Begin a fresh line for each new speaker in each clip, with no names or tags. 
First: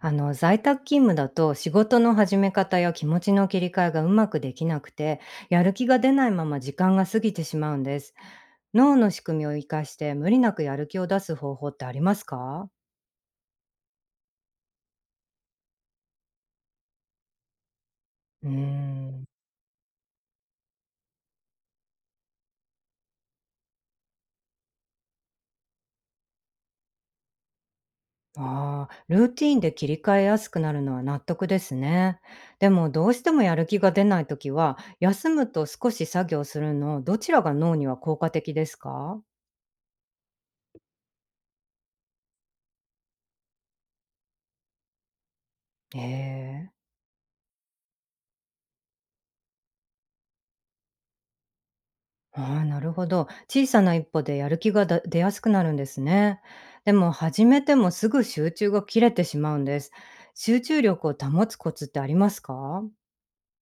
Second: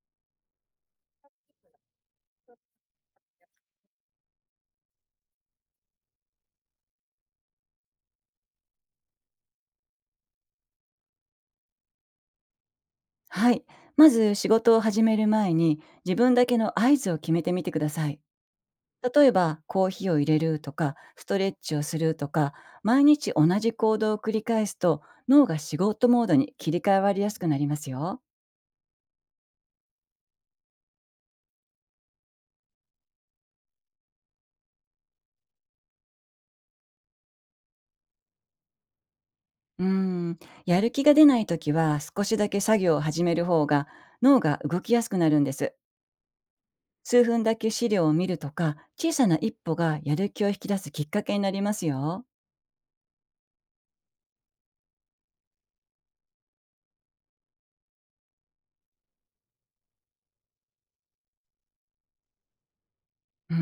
在宅勤務だと仕事の始め方や気持ちの切り替えがうまくできなくて、やる気が出ないまま時間が過ぎてしまうんです。脳の仕組みを生かして無理なくやる気を出す方法ってありますか？
はい。まず仕事を始める前に、自分だけの合図を決めてみてください。
うーん。
例えば、コーヒーを入れるとか、ストレッチをするとか、毎日同じ行動を繰り返すと、脳が仕事モードに切り替わりやすくなりますよ。
あールーティーンで切り替えやすくなるのは納得ですね。でもどうしてもやる気が出ないときは、休むと少し作業するのどちらが脳には効果的ですか？
うーんやる気が出ない時は、少しだけ作業を始める方が脳が動きやすくなるんです。
ええ。
数分だけ資料を見るとか、小さな一歩がやる気を引き出すきっかけになりますよ。
ああ、なるほど。小さな一歩でやる気が出やすくなるんですね。でも始めてもすぐ集中が切れてしまうんです。集中力を保つコツってありますか？
うー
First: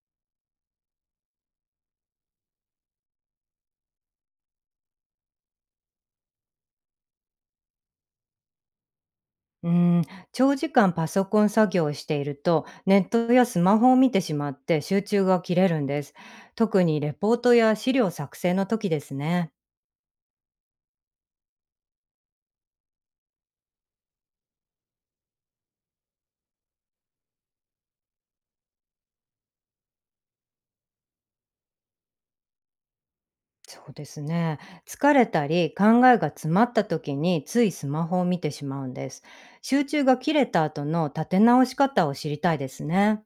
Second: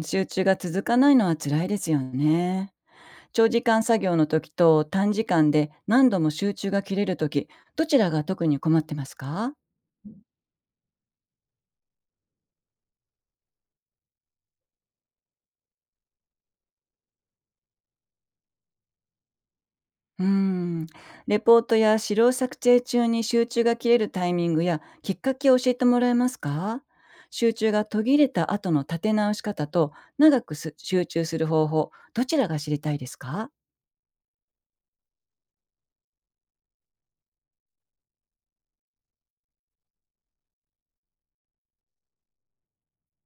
ん集中が続かないのは辛いですよね。長時間作業の時と、短時間で何度も集中が切れる時、どちらが特に困ってますか？
うーん、長時間パソコン作業をしていると、ネットやスマホを見てしまって集中が切れるんです。特にレポートや資料作成の時ですね。
うーん。レポートや資料作成中に集中が切れるタイミングやきっかけを教えてもらえますか？集中が途切れた後の立て直し方と、長くす集中する方法、どちらが知りたいですか？
そうですね。疲れたり考えが詰まった時についスマホを見てしまうんです。集中が切れた後の立て直し方を知りたいですね。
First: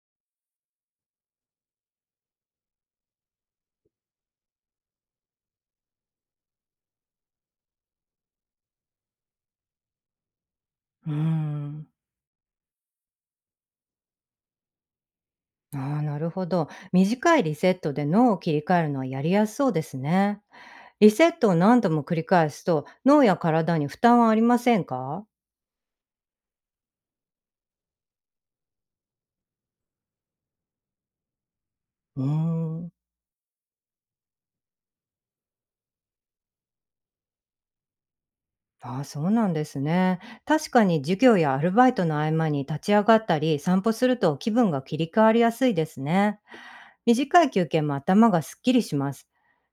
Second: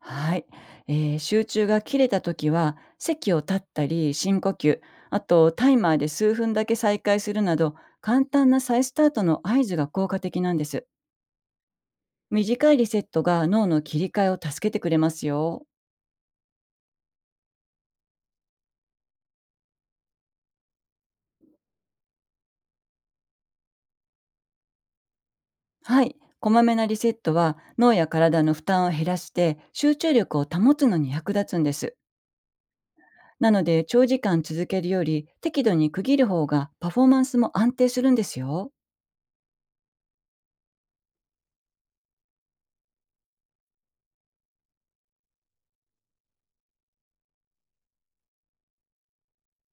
はい、集中が切れた時は、席を立ったり、深呼吸、あとタイマーで数分だけ再開するなど、簡単な再スタートの合図が効果的なんです。
うーん。
短いリセットが脳の切り替えを助けてくれますよ。
ああ、なるほど。短いリセットで脳を切り替えるのはやりやすそうですね。リセットを何度も繰り返すと脳や体に負担はありませんか？
はい、こまめなリセットは脳や体の負担を減らして、集中力を保つのに役立つんです。
うーん。
なので、長時間続けるより適度に区切る方がパフォーマンスも安定するんですよ。
ああ、そうなんですね。確かに授業やアルバイトの合間に立ち上がったり散歩すると気分が切り替わりやすいですね。短い休憩も頭がすっきりします。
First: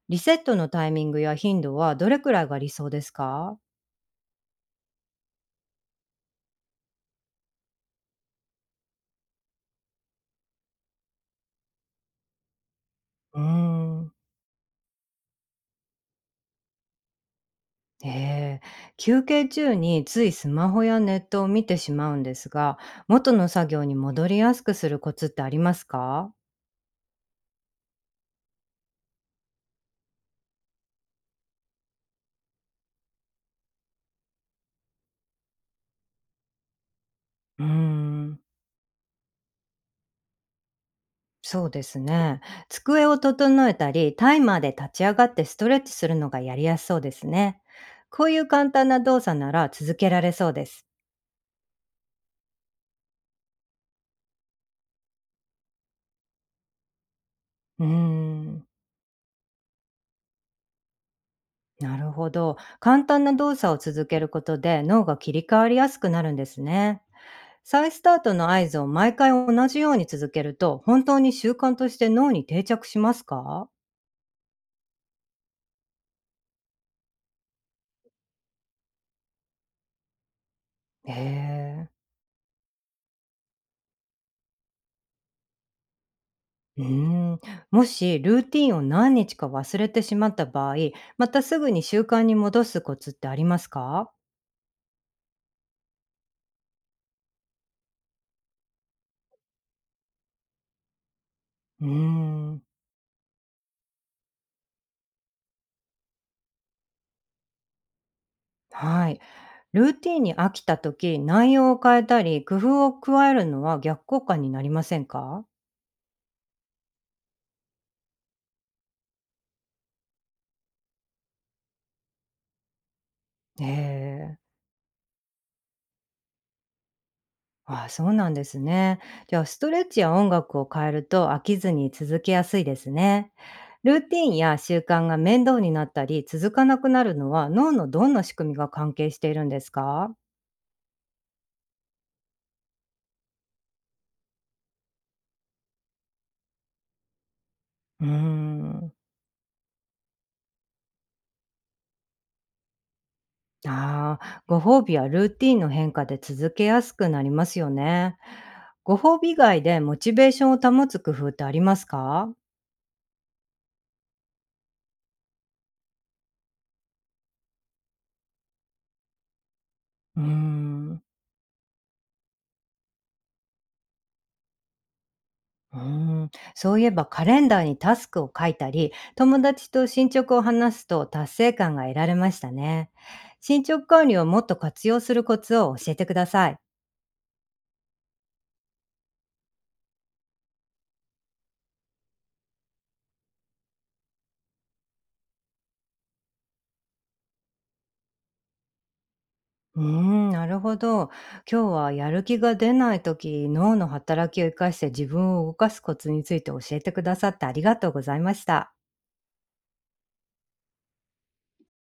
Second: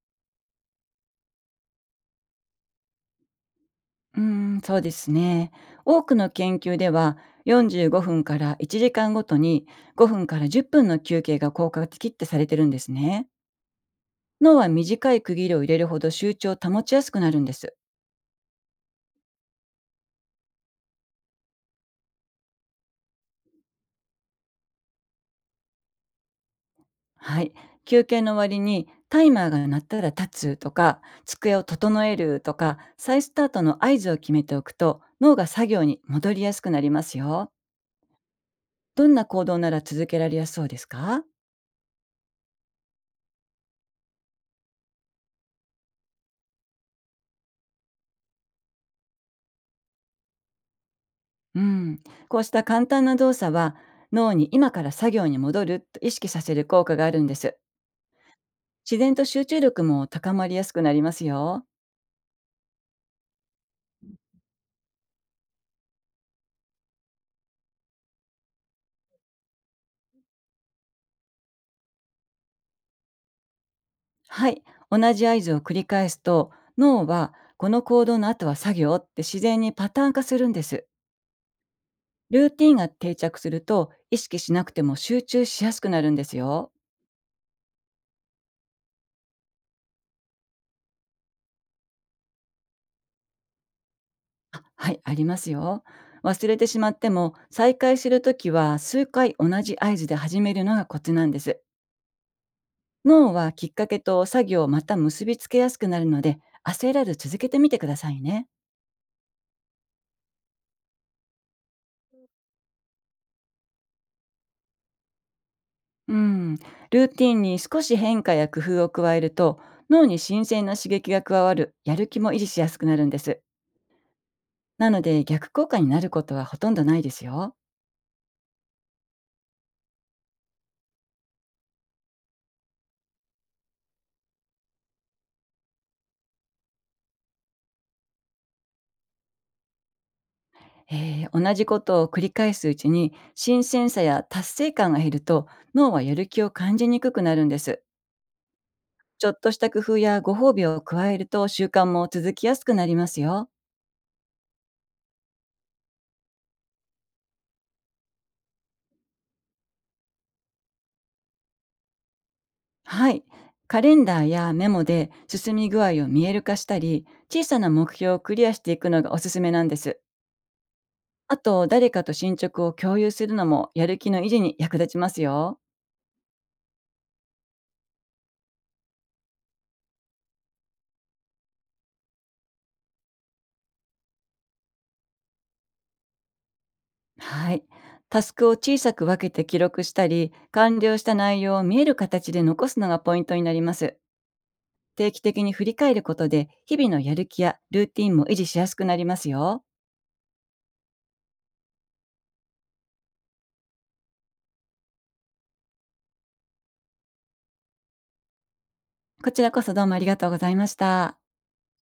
リセットのタイミングや頻度はどれくらいが理想ですか？
うーん、そうですね。多くの研究では、45分から1時間ごとに5分から10分の休憩が効果的ってされてるんですね。
うーん。
脳は短い区切りを入れるほど集中を保ちやすくなるんです。
ええ、休憩中についスマホやネットを見てしまうんですが、元の作業に戻りやすくするコツってありますか？
はい。休憩の割にタイマーが鳴ったら立つとか、机を整えるとか、再スタートの合図を決めておくと、脳が作業に戻りやすくなりますよ。
うーん。
どんな行動なら続けられやすそうですか？
そうですね。机を整えたり、タイマーで立ち上がってストレッチするのがやりやすそうですね。こういう簡単な動作なら続けられそうです。
うん、こうした簡単な動作は脳に今から作業に戻ると意識させる効果があるんです。
うーん、
自然と集中力も高まりやすくなりますよ。
なるほど。簡単な動作を続けることで脳が切り替わりやすくなるんですね。再スタートの合図を毎回同じように続けると、本当に習慣として脳に定着しますか？
はい、同じ合図を繰り返すと、脳はこの行動の後は作業って自然にパターン化するんです。
へえ。
ルーティンが定着すると、意識しなくても集中しやすくなるんですよ。
うーん、もしルーティンを何日か忘れてしまった場合、またすぐに習慣に戻すコツってありますか？
あはい、ありますよ。忘れてしまっても、再開するときは数回同じ合図で始めるのがコツなんです。
うーん、
脳はきっかけと作業をまた結びつけやすくなるので、焦らず続けてみてくださいね。
はい。ルーティンに飽きた時、内容を変えたり、工夫を加えるのは逆効果になりませんか？
うん。ルーティンに少し変化や工夫を加えると、脳に新鮮な刺激が加わる、やる気も維持しやすくなるんです。
ええ。
なので、逆効果になることはほとんどないですよ。
ああ、そうなんですね。じゃあ、ストレッチや音楽を変えると飽きずに続けやすいですね。ルーティンや習慣が面倒になったり続かなくなるのは脳のどんな仕組みが関係しているんですか？
同じことを繰り返すうちに新鮮さや達成感が減ると、脳はやる気を感じにくくなるんです。
うーん。
ちょっとした工夫やご褒美を加えると、習慣も続きやすくなりますよ。
ああ、ご褒美やルーティンの変化で続けやすくなりますよね。ご褒美以外でモチベーションを保つ工夫ってありますか？
はい。カレンダーやメモで進み具合を見える化したり、小さな目標をクリアしていくのがおすすめなんです。
うーん。
あと、誰かと進捗を共有するのもやる気の維持に役立ちますよ。
うーん。そういえばカレンダーにタスクを書いたり、友達と進捗を話すと達成感が得られましたね。進捗管理をもっと活用するコツを教えてください。
はい。タスクを小さく分けて記録したり、完了した内容を見える形で残すのがポイントになります。定期的に振り返ることで、日々のやる気やルーティンも維持しやすくなりますよ。
うーん、なるほど。今日はやる気が出ない時、脳の働きを生かして自分を動かすコツについて教えてくださってありがとうございました。
こちらこそ、どうもありがとうございました。